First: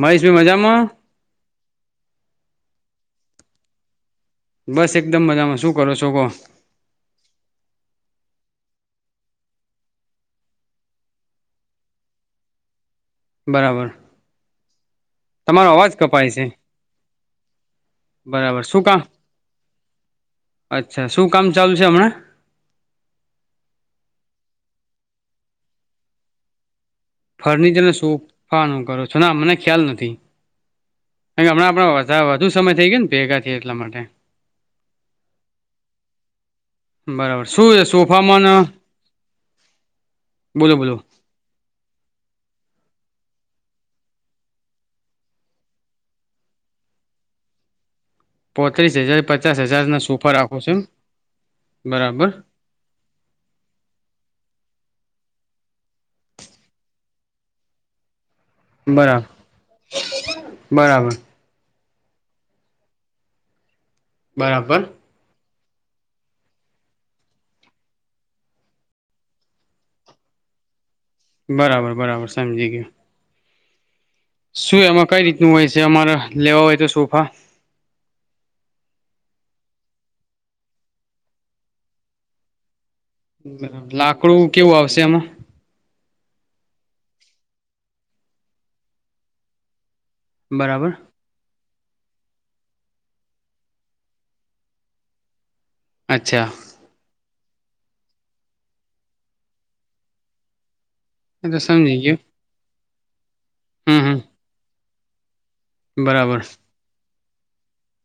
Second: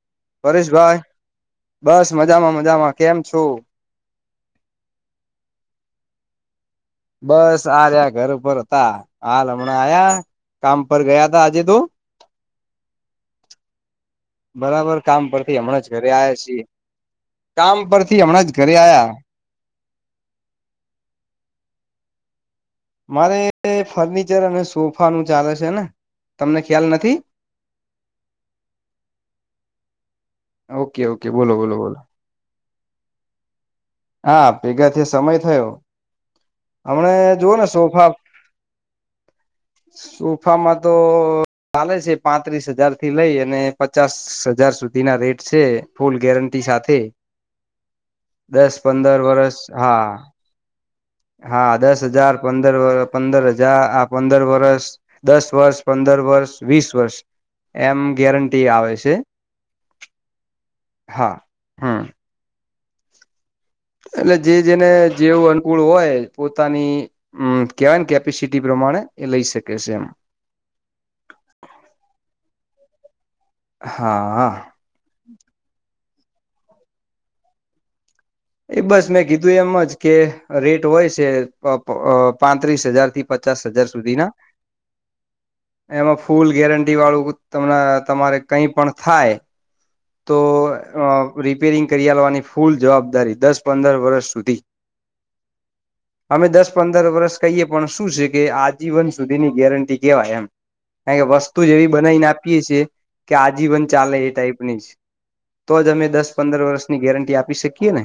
મહેશ ભાઈ મજામાં પરેશભાઈ બસ મજામાં મજામાં કેમ છું? બસ એકદમ મજામાં શું કરો છો કોહ બસ આ રહ્યા ઘર ઉપર હતા હાલ હમણાં આયા કામ પર ગયા તા આજે તો [inaudible] બરાબર બરાબર કામ પરથી તમારો હમણાં અવાજ જ ઘરે કપાય આવ્યા છે છીએ કામ પરથી હમણાં જ બરાબર ઘરે શું કામ આયા અચ્છા શું કામ ચાલુ છે હમણાં મારે ફર્નિચર અને સોફા નું ચાલે છે ને તમને ખ્યાલ નથી. ફર્નિચરને સોફા નું કરો છો ના મને ખ્યાલ નથી. ઓકે ઓકે બોલો હમણાં બોલો આપણા બોલો વધા વધુ સમય થઈ ગયો ને ભેગા થયે હા ભેગાથી સમય થયો હમણા બરાબર જોવ ને શું સોફા સોફામાં ન બોલો સોફામાં તો બોલો ચાલે છે પાંત્રીસ હજાર થી લઈ અને પચાસ હજાર સુધી ના રેટ છે ફૂલ ગેરંટી સાથે દસ પોત્રીસ પંદર હજાર વરસ પચાસ હજાર ના સુપા હા રરાખો છું એમ હા દસ બરાબર હજાર પંદર પંદર હજાર આ પંદર વષૅ દસ વર્ષ પંદર વર્ષ વીસ વર્ષ એમ ગેરંટી ટી આવે છે બરાબર બરાબર હા હમ એટલે જે બરાબર જેને જેવું અનુકૂળ હોય પોતાનીમ કેવાય કેપેસિટી પ્રમાણે એ લઈ શકે છે એમ બરાબર બરાબર સમજી ગયયો હા હા શું એમાં કઈ રીતનું હોય છે અમારે લેવા હોય તો સોફા એ બસ મેં કીધું એમ જ કે રેટ હોય છે પ પાંત્રીસ હજાર થી પચાસ હજાર સુધી ના લાકડું કેવું આવશે એમાં એમાં ફૂલ ગેરંટી વાળું તમને તમારે કઈ પણ થાય તો બરાબર અ રિપેરિંગ કરિયાલવાની ફૂલ જવાબદારી દસ પંદર વર્ષ સુધી અચ્છા અમે દસ પંદર વર્ષ કહીએ પણ શું છે કે આજીવન સુધીની ગેરંટી કેવાય એમ અઈયા એ તો વસ્તુ જે એવી સમજી ગયું બનાવીને આપીએ છીએ કે આજીવન હમ હમ ચાલે એ ટાઈપની તો જ અમે દસ બરાબર પંદર વર્ષની ગેરંટી આપી શકીએ ને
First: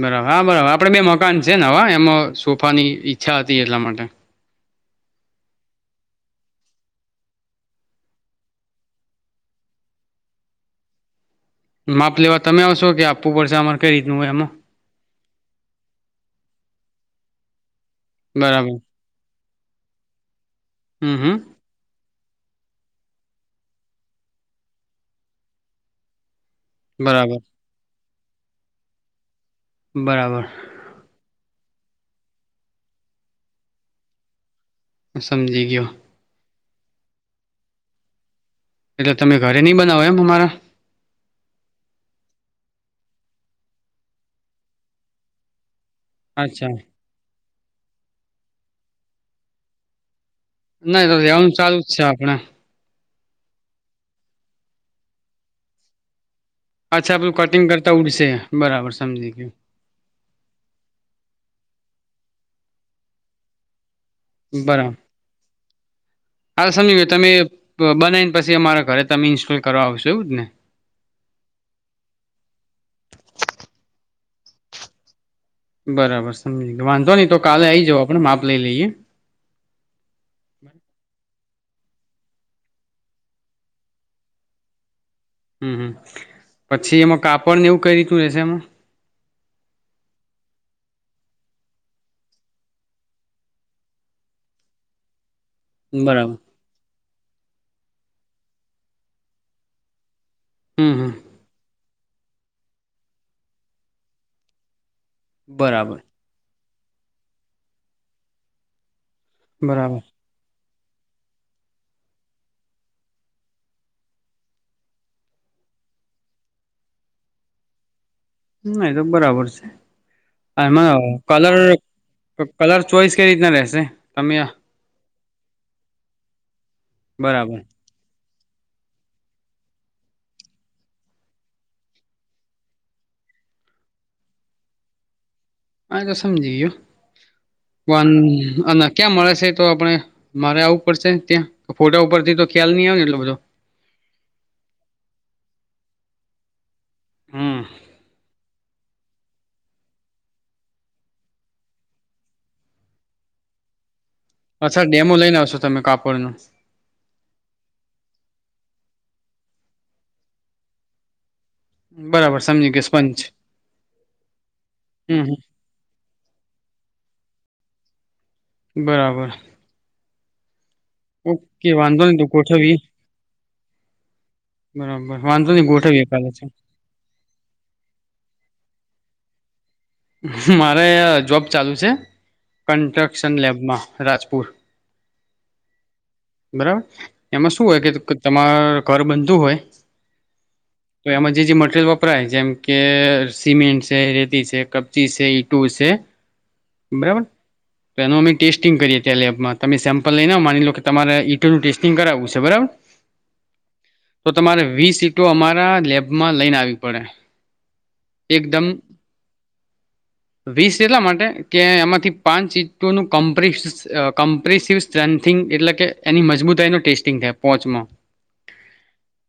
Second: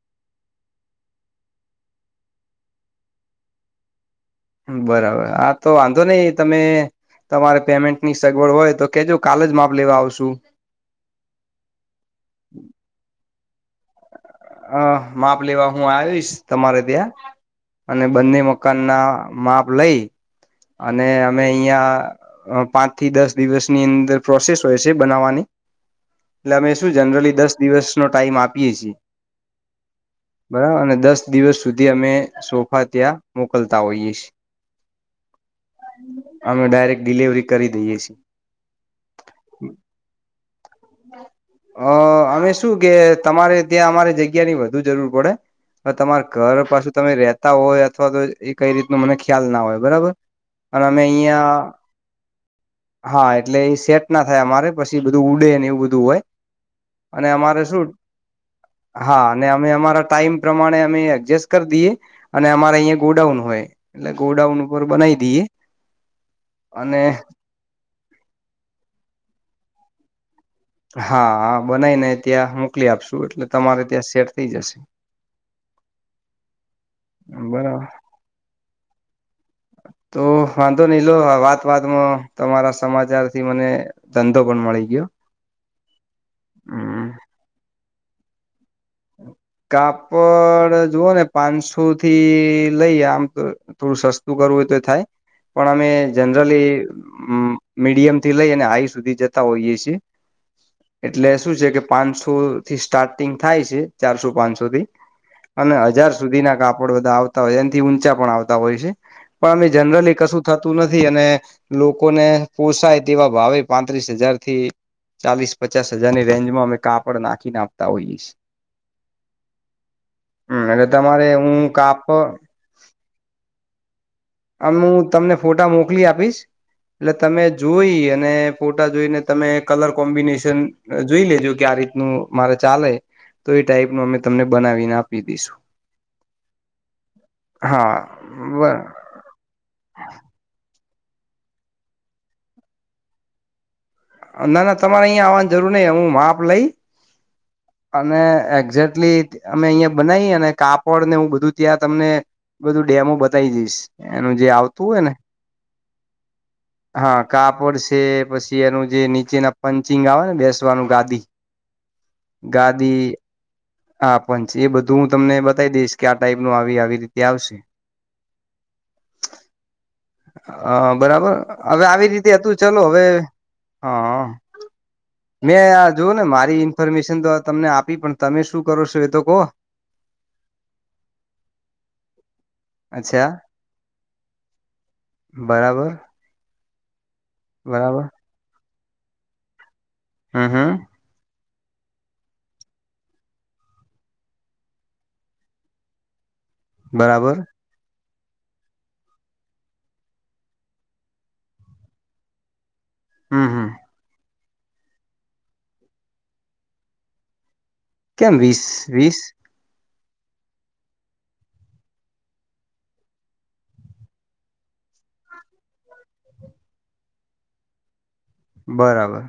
બરાબર હા બરાબર આપડે બે મકાન છે ને નવા એમાં સોફાની ઈચ્છા હતી એટલા માટે બરાબર હા તો વાંધો નહી તમે તમારે પેમેન્ટની સગવડ હોય તો કેજો કાલે જ માપ લેવા આવશુ માપ લેવા તમે આવશો કે આપવું પડશે અમારે કઈ રીતનું હોય એમાં હ માપ લેવા હું આવીશ તમારે ત્યાં અને બંને બરાબર મકાન ના માપ લઈ અને હમ હમ અમે અહીંયા અ પાંચ થી દસ દિવસની અંદર પ્રોસેસ હોય છે બનાવાની એટલે અમે શું જનરલી બરાબર દસ દિવસનો ટાઈમ આપીએ છીએ બરાબર અને દસ દિવસ સુધી અમે સોફા ત્યાં મોકલતા હોઈએ છીએ હ સમજી ગયો અમે ડાયરેક્ટ ડિલિવરી કરી દઈએ છીએ એટલે તમે ઘરે નઈ બનાવો એમ અમારા અ અમે શું કે તમારે ત્યાં અમારે જગ્યાની વધુ જરૂર પડે હવે તમાર ઘર અચ્છા પાછું તમે રેતા હોય. અથવા તો એ કઈ રીતનું મને ખ્યાલ ના હોય બરાબર. અને [unintelligible] અમે તો રેવાનું અહિયાં ચાલુ જ છે આપણે હા એટલે એ સેટ ના થાય અમારે. પછી બધું ઉડે ને એવું બધું હોય અચ્છા અને બધું અમારે કટિંગ શું કરતા ઉડ હા અને અમે અમારા ટાઈમ પ્રમાણે અમે એડજસ્ટ કરી દઈએ અને અમારે અહિયા ગોડાઉન હોય. એટલે ગોડાઉન ઉપર બરાબર બનાવી દઈએ. હા. સમજી અને ગયો તમે બ બનાવી ને પછી અમારા ઘરે તમે ઇન્સ્ટોલ કરવા આવશો. એવુંજ ને? હા હા, બનાઈ ને ત્યાં મોકલી આપશું. એટલે તમારે ત્યાં સેટ થઈ જશે. બરાબર સમજી વાંધો નહી તો કાલે બરાબર આઈ જાવ. આપણે માપ લઈ લઈએ. તો વાંધો નઈ લો વાત માં તમારા સમાચાર થી, મને ધંધો પણ મળી ગયો. હમ્મ હમ્મ પછી હમ એમાં કાપડને એવું કઈ રીતનું રેશે એમાં? [inaudible] કાપડ જોવો ને પાંચસો થી લઈ આમ તો થોડું સસ્તું કરવું [unintelligible] તો થાય પણ અમે બરાબર જનરલી મ મીડિયમ થી લઈ અને હાઈ સુધી જતા હોઈએ છીએ. હમ હમ એટલે શું છે કે પાંચસો થી સ્ટાર્ટિંગ થાય છે. ચારસો પાંચસો થી. અને બરાબર હજાર સુધી ના કાપડ બધા આવતા હોય, એનાથી ઊંચા પણ આવતા હોય છે. પણ બરાબર જનરલી કશું થ તું નથી. અને લોકોને પોષાય તેવા ભાવે પાંત્રીસ હજાર થી ચાલીસ પચાસ હજાર ની રેન્જમાં અમે કાપડ નાખીને આપતા હોઈશ. ના એ તો બરાબર છે. હમ એટલે એમાં તમારે કલર, હું કાપ કલર ચોઈસ કઈ રીતના રહેશે? તમે આમુ તમને ફોટા મોકલી આપીશ. એટલે તમે બરાબર જોઈ અને ફોટા જોઈને તમે કલર કોમ્બિનેશન જોઈ લેજો. કે આ રીતનું મારે ચાલે તો એ ટાઈપ માં અમે તમને બનાવીને આપી દઈશું. હા. એ તો સમજી ગયો. પણ હા અને ક્યાં મળ હશે તો આપણે, મારે આવું પડશે ત્યાં. ફોટા ઉપર થી તો ખ્યાલ નહી આવે ને એટલો બધો. ના ના, તમારે અહીંયા આવવાની જરૂર નહી. હું માપ લઈ હમ્મ અને એક્ઝેકટલી અમે અહીં બનાવીએ ને, કાપડને એવું બધું ત્યાં તમને બધું ડેમો બતાવી દઈશ. એનું જે અચ્છા આવતું હોય ને, ડેમો લઈને આવશો તમે કાપડ નો હા. કાપડ છે પછી ચૅરનું જે નીચેના પંચિંગ આવે ને, બેસવાનું ગાદી બરાબર સમજી ગયો ગાદી સ્પંચ. હા સ્પંચ એ બધું હું હમ તમને બતાવી દઈશ. કે આ ટાઇપનું આવી આવી રીતે આવશે. બરાબર. હા બરાબર. ઓકે હવે વાંધો આવી નહી તો રીતે હતું. ગોઠવીએ ચાલો હવે હા બરાબર વાંધો મેં નહી આ ગોઠવીએ જોવોને કાલે મારી ઇન્ફોર્મેશન તો તમને આપી, પણ તમે શું કરો છો? એ તો કહો. મારે અ જોબ ચાલુ છે. અચ્છા કન્સ્ટ્રક્શન લેબમાં રાજપુર. બરાબર. બરાબર એમાં શું હોય કે, બરાબર તમારે ઘર બનતું હોય હમ હમ તો એમાં જે જે મટ રીયલ વપરાય જેમ કે સિમેન્ટ છે, રેતી છે, કપચી છે, ઈંટુ છે બરાબર. તો એનું અમે ટેસ્ટિંગ કરીએ ત્યાં લેબમાં. તમે સેમ્પલ લઈને આવો માની લ્યો કે તમારે ઈંટુનું ટેસ્ટિંગ કરાવવું છે. બરાબર હમ્મ હમ્મ તો તમારે વીસ ઈંટો અમારા લેબમાં લઈને આવવી પડે. કેમ વીસ. એકદમ વીસ? વીસ એટલા માટે કે એમાંથી પાંચ ઈંટોનું કમ્પ્.. કમ્પ્રેસિસ્ટન એટલે કે એની મજબૂતાઈનુ ટેસ્ટિંગ થાય. પાંચમાં બરાબર.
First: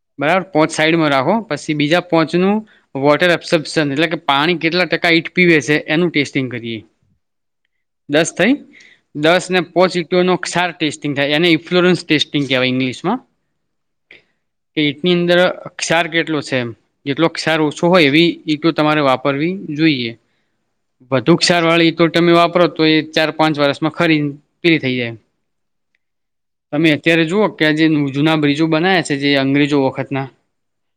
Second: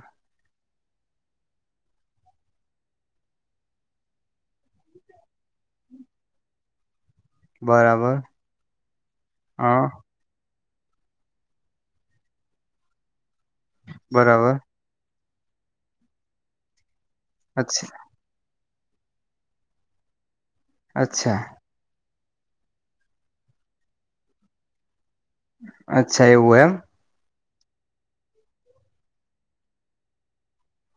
પાંચ સાઈડમાં રાખો. પછી બીજા પાંચ નું વોટર ઓબ્સપ્શન એટલે કે પાણી કેટલા ટકા ઈંટ પી છે એનું ટેસ્ટિંગ કરીએ. બરાબર દસ થઈ. દસ ને હા પાંચ ઈંટોના ક્ષાર ટેસ્ટિંગ એને ઇન્ફ્લોરન્સ ટેસ્ટિંગ કહેવાય, ઇંગ્લિશમાં બરાબર. ની અંદર ક્ષાર કેટલો છે? એમ જેટલો ક્ષાર ઓછો અચ્છા હોય એવી ઈંટો તમારે વાપરવી જોઈએ. વધુ અચ્છા ક્ષારવાળી તમે વાપરો તો એ ચાર-પાંચ વર્ષમાં ખરીને પેલી થઈ જાય અચ્છા. એવું એમ? કયાંક જે જૂના બ્રિજો બનાવ્યા છે. જે અંગ્રેજો વખતના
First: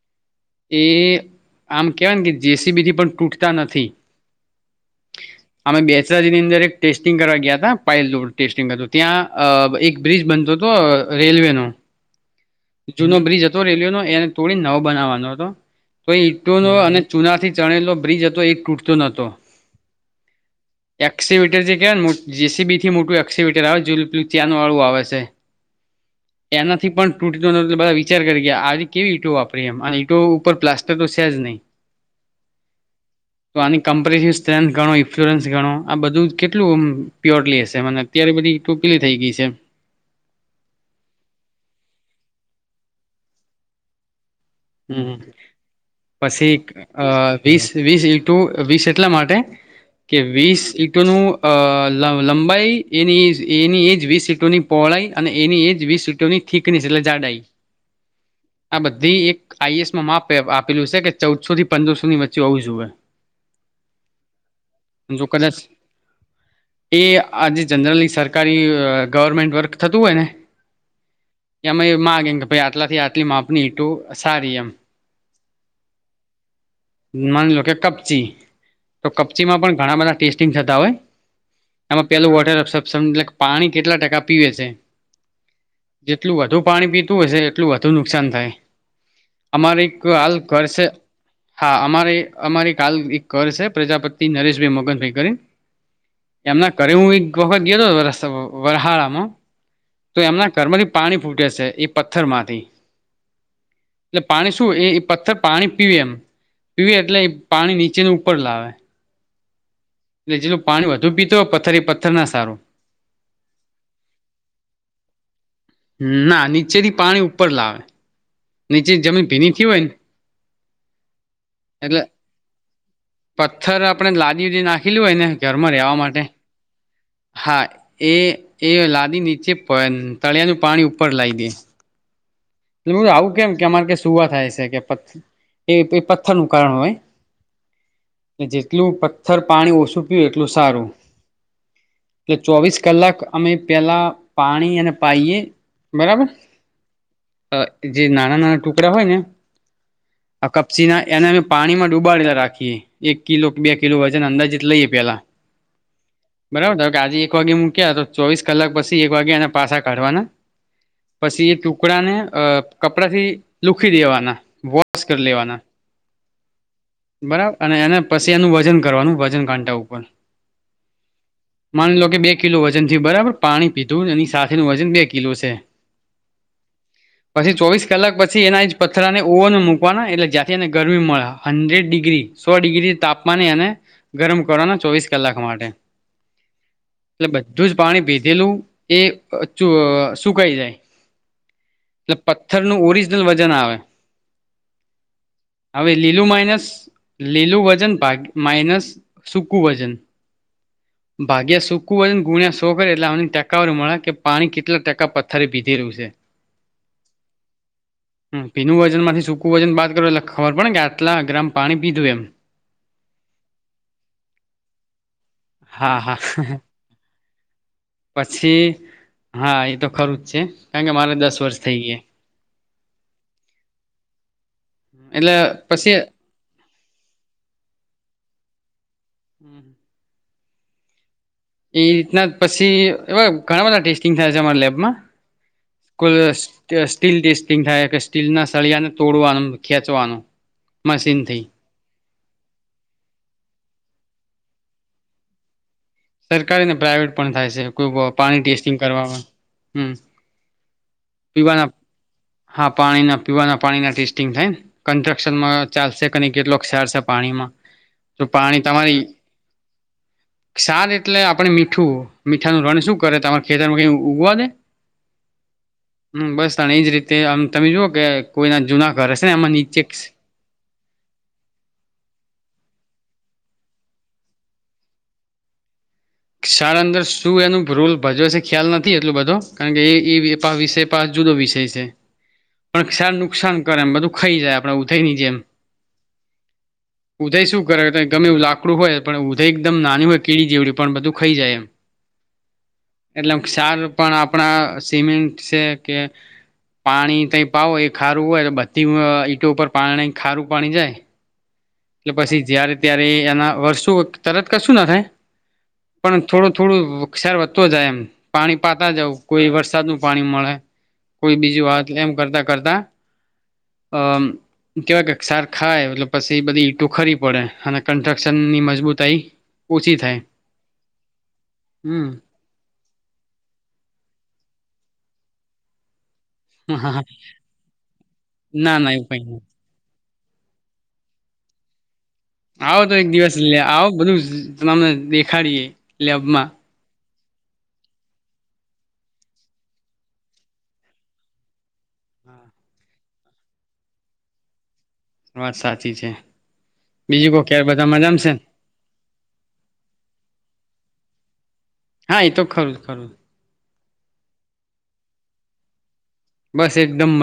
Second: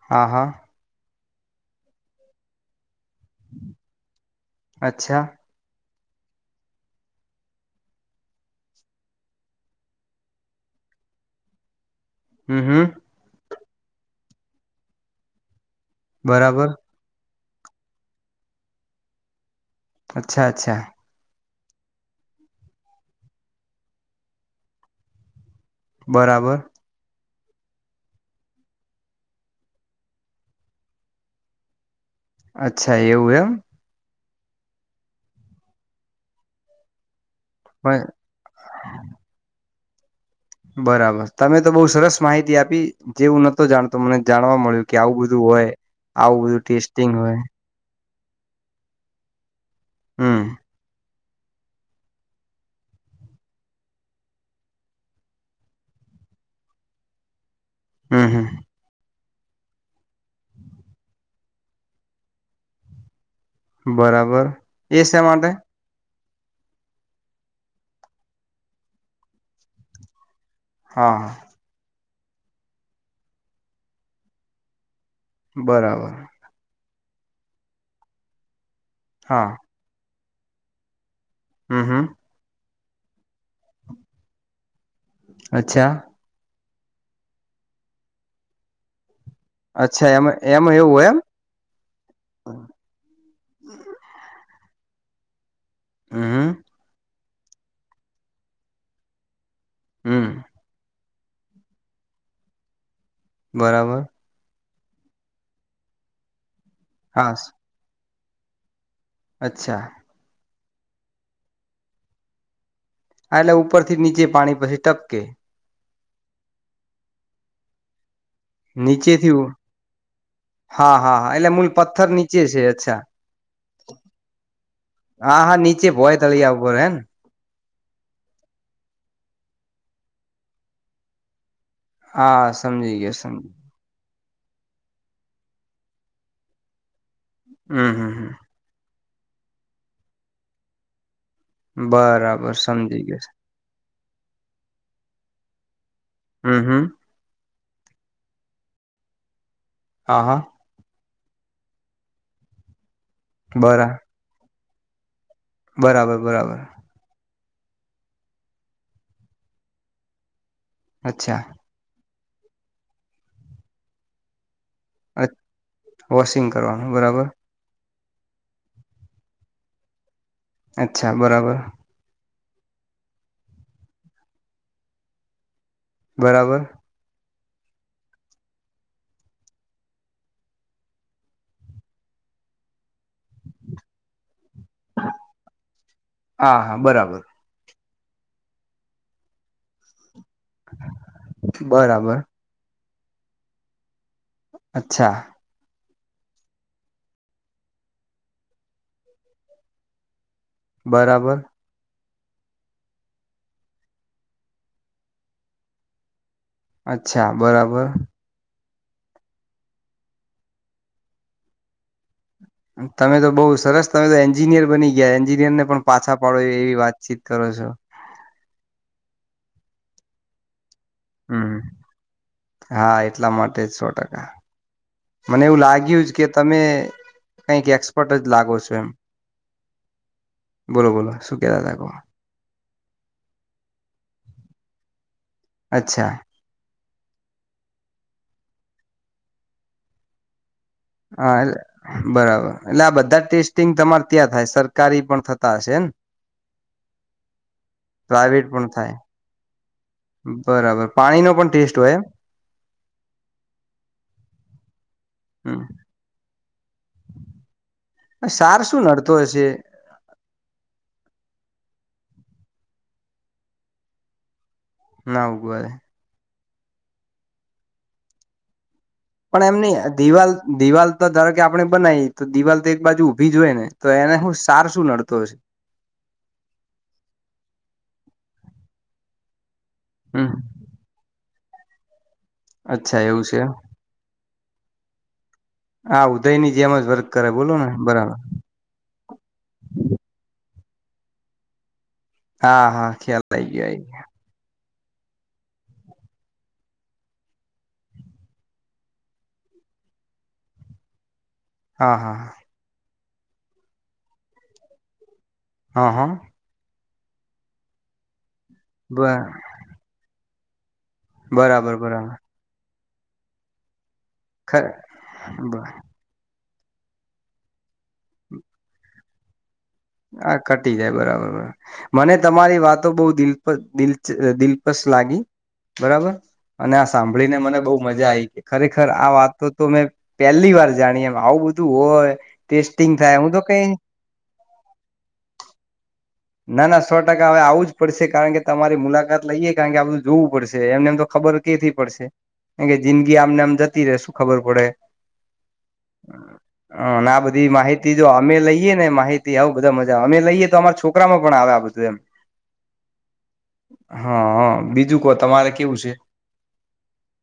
હા હા એ આમ કહેવાય ને કે જેસીબીથી પણ તૂટતા નથી. અચ્છા અમે બે રિયાની અંદર ટેસ્ટિંગ કરવા ગયા હતા. પાયલોડ ટેસ્ટિંગ હતું. ત્યાં એક બ્રિજ બનતો હતો. રેલ્વેનો હમ્મ હમ્મ જો રેલ્વેનો એને તોડી, નવો બનાવાનો હતો. તો ઈંટો બરાબર નો અને ચૂનાથી ચણેલો બ્રિજ હતો એ તૂટતો નહોતો અચ્છા અચ્છા. [unintelligible] જેસીબીથી મોટું એક્વેટર આવે ને પેલું ચેનવાળું આવે છે. બરાબર એનાંથી પણ તૂટતો નહોતો એટલે બધાં વિચાર કરી ગયા, કે આવી કેવી ઈંટો વાપરી? એમ ઈંટો ઉપર પ્લાસ્ટર તો છે જ નહીં અચ્છા એવું એમ તો આની [unintelligible] ગણો ઇન્ફ્યોરન્સ ગણો. આ બધું કેટલું? આમ પ્યોરલી હશે. એમ અને અત્યારે બધી ઈંટો કેવી થઈ ગઈ છે? બરાબર તમે તો બહુ સરસ માહિતી આપી. જે હું નહોતો જાણતો. મને જાણવા મળ્યું કે હમ આવું બધું હોય. આવું બધું ટેસ્ટિંગ હોય. તો વીસ એટલા માટે કે હમ વીસ ઈટ નું અ લ લંબાઈ એની એજ એની એજ વીસ ઈટોની પહોળાઈ અને એની એજ વીસ ઈટોની ઠીકની એટલે જાડાઈ. હમ હમ આ બધી એક આઈએએસમાં માપ આપેલું છે કે, ચૌદસો થી પંદરસોની વચ્ચે હોવું જોએ બરાબર. એ શા માટે? કદાચ એ આજે જનરલી સરકારી ગવર્મેન્ટ વર્ક થતું હોય ને હા હા એમાં એ માગેમ કે ભાઈ આટલા થી આટલી માપની ઈટો સારી એમ બરાબર. માની લો કે કપચી. તો કપચી હા માં પણ ઘણા બધા ટેસ્ટિંગ થતા હોય હમ હમ એમાં પેલું વોટર અસપશન એટલે પાણી કેટલા ટકા પીવે છે. અચ્છા જેટલું વધુ પાણી પીતું હશે. એટલું વધુ નુકસાન થાય. અમારે એક અચ્છા એમ હાલ એમાં કરશે એવું હોય એમ હા અમારે અમારી કાલ એક કર છે. પ્રજાપતિ નરેશભાઈ મગન હમ એમના કરે હું એક વખત ગયો હતો વરહાળામાં તો હમ એમના ઘરમાંથી પાણી ફૂટે છે. એ પથ્થર માંથી બરાબર. શું એ પથ્થર પાણી પીવે એમ. પીવે એટલે એ હા પાણી નીચેની ઉપર લાવે અચ્છા જેલું પાણી વધુ પીતું હોય પથ્થ પથ્થર ના સારું એટલે ઉપરથી નીચે પાણી પછી ટપકે ના નીચેથી પાણી ઉપર લાવે. નીચે જમીન નીચેથી ઉ ભીની થી હોય ને હા, હા, હા એટલે મૂલ પથ્થર નીચે છે, અચ્છા પથ્થર, આપણે લાદી ઉદી નાખેલીું હોય, ને હા હા ઘરમાં નીચે રહેેવા, ભોય માટે તળિયા ઉપર હેને હા, એ એ લાદી નીચે, પ તળિયાનું પાણી ઉપર લાવ દે હા સમજી ગયો આવું કેમ સમજી કે અમારે ક સુવા થાય છે, કે પથ્થર ન કારણ હોય હમ હમ હમ જેટલું પથ્થર પાણી ઓછું, પીયું એટલું સારું એટલે બરાબર ચોવીસ સમજી કલાક, ગયો છે અમે પેલા પાણી અને પાઇએ, બરાબર હમ હમ અ જે નાના, નાના ટુકડા હોય, ને હા હા આ કપચી ના એને અમે પાણીમા ડુબાડેલા રાખીએ, એક કિલો બે બરા કિલો વજન અંદાજત લઈએ, પેલા બરાબર, બરાબર. ધારો કે આજે એક વાગે મૂક્યા, તો ચોવીસ કલાક પછી એક વાગ્યા એને પાસા કાઢવાના અચ્છા પછી, એ ચો આને કપડાથી, લુખ દેવાના કરી લેવાના વોશિંગ કરવાનું બરાબર, અને એને પછી, એનું વજન કરવાનું વજન, કાંટા ઉપર અચ્છા, બરાબર. માની લો કે બે કિલો વજનથી બરાબર, પાણી પીધું એની સાથેનું વજન, બે કિલો છે. બરાબર. પછી, ચોવીસ કલાક પછી, એના પથરાને ઓવન મકવાના એટલે જ્યાંથી, એને ગરમી મળે હન્ડ્રેડ ડિગ્રી સૌ, ડીગી તાપમાની અને ગરમ કરવાના ચોવીસ, કલાક માટે હા હા બરાબર એટલે બધું જ પાણી ભીધેલું, એ સુકાઈ જાય બરાબર. ઓરિજનલ, વજન આવે અચ્છા હવે, લીલું માઇનસ લીલું વજનકી માઇનસ સૂકું વજન બરાબર ભાગ્યા, શો વન ગુણ્યા, શો કરે એટલે આ ટટેકાવાર, મળે કે પાણી કેટલા ટકા પથ્થરે ભીધે રહ્યું છે. અચ્છા, બરાબર. પીનું વજન માંથી સૂકું વજન બાદ કરો એટલે ખબર પડ કે આટલા ગ્રામ, પાણી પીધું એમ તમે તો બઉુ સરસ, તમે તો એન્જિનિયર બની ગયા એન્જિનિયર ને પણ હા પાછા, હા પાડો એવી વાતચીત તર, છો. પછી, હા એ તો ખરું જ છે, કારણ કે મારે દસ હમ વર્ષ થઈ ગયા. હા, એટલા માટે જ સો ટકા એટલે મને એવું પછી લાગ્યું, જ કે તમે કઈક એક્સપર્ટ જ લાગો છો, એમ હમ. બોલો, બોલો સુખ એ રીતના પછી, એવા ઘણા, બધા ટેસ્ટિંગ થયા છે, મારા લેબમાં અચ્છા કુલાસ સ્ટીલ ટેસ્ટિંગ થાય, કે સ્ટીલ ના સળિયાને તોડવાનું ખેંચવાનું હા, મશીનથી એટલે બરાબર એટલે આ બધા, ટેસ્ટિંગ તમારે ત્યાં થાય સર સરકારી પણ થતા, હશેને? સરકારી ને પ્રાાઈવેટ પણ થાય છે, કોઈ પાણી પ્રાઇવેટ પણ ટેસ્ટિંગ થાય કરવામાં હમ બરાબર પાણીનો, પણ પીવાના ટેસ્ટ હોય? હા, પાણી ના પીવાના પાણીના ટેસ્ટિંગ થાય, ને કન્સ્ટ્રક્શનમા એમ ચાલશે ક કેટ કાર છે, પાણીમા તો, સાર પાણી શું તમારી નડતો હશે ક્ષાર એટલે મીઠું, મીઠા નનું રન શું કરે, તમારા ખેતરમાં ક ઉગવા દે? [unintelligible] બસ ત એજ રીતે આમ, તમે જુઓ કે કોઈ ને જુના પણ, એમની દીવાલ દિવાલ ધારો કે આપણે બનાવી, તો દિવાલ તો એક બાજુ ઊભી જ હોય, ને તો એને હું, સાર શું નડતો હશે? શાળા અંદર શું એનું રોલ ભજવે છે ખ્યાલ નથી, એટલો બધો કારણ, કે હમ એ પા વિષય પા જુદો વિષય છે. પણ અચ્છા સારુ એવું છે નુકસાન, કરે એમ બધું ખાઈ જાય આપડે ઉધઈની જેમ હા ઉદયની જેમ જ વર્ક કરે ઉધય બોલો શું ને કરે બરાબર ગમે, એું લાકડું હોય પણ ઉધય એકદમ નાની હોય, કીડી જેવ. પણ બધું ખાઈ જાય, હા હા એમ ખ્યાલ એટલે આઈ ગયો સાર આઈ પણ આપણા સીમેન્ટ છે કે પાણી ત પાવો એ ખારું હોય, બધી ઈંટો ઉપર પા ખારું પાણી જાય ગયો એટલે હા હા પછી, જય્યારે ત્યારે એના વર્ષો તરત કશું ના થાય હા હા પણ થોડું, થોડું ખેર વધતો જાય, એમ પાણી પાતા જવં, બ કોઈ વરસાદ નું પાણી મળે કોઈ બીજી, બરાબર વાત એમ બરાબર કરતા કરતા અમ ખ કેવાય કેક્ષાર બ ખાય એટલે પછી, બધી ખરી પડે અને કન્સ્ટ્રક્શનની મજબૂતાઈ ઓછી થાય હા, ઘટી જાય બરાબરરાબ, હમ મને તમારી વાતો બહ દિલપ, દ દિલપ લાગી, બરાબર અને આ સાંભળીને, મને બહુ, મજા આવી ના ખરેખર ના એવું આ કઈ નહી વાતો, તો મેં પેલી વાર જાણીએ, એમ આવું બધું હોય? આવો તો ટેસ્ટિંગ એક થાય હું દિવસ લ કઈ આવો, બધું તમામને દેખાડીએ લેબમાં કા હવે, આવવું જ પડશે કારણ, કે તમારી મુલાકાત લઈએે, કારણ કે આ બધું જોવું પડશે એમને એમ તો ખબર કેથી પડશે? કાર કે જિંદગી આમને આમ જતી, ર શું ખબર પડે? વાત સાચી છે. હ, આ બીજું કો બધી ક્યારે બધા માહિતી, જો મજામાં છે અમે લઈએ ને માહિતી આવ બધા મજા, અમે લઈએ તો અમારા છોકરી પણ, આવ્યા હા, એ તો ખરું ખરું હા, હ બીજું ક તમારે કેવું છે? બસ, એકદમ મળને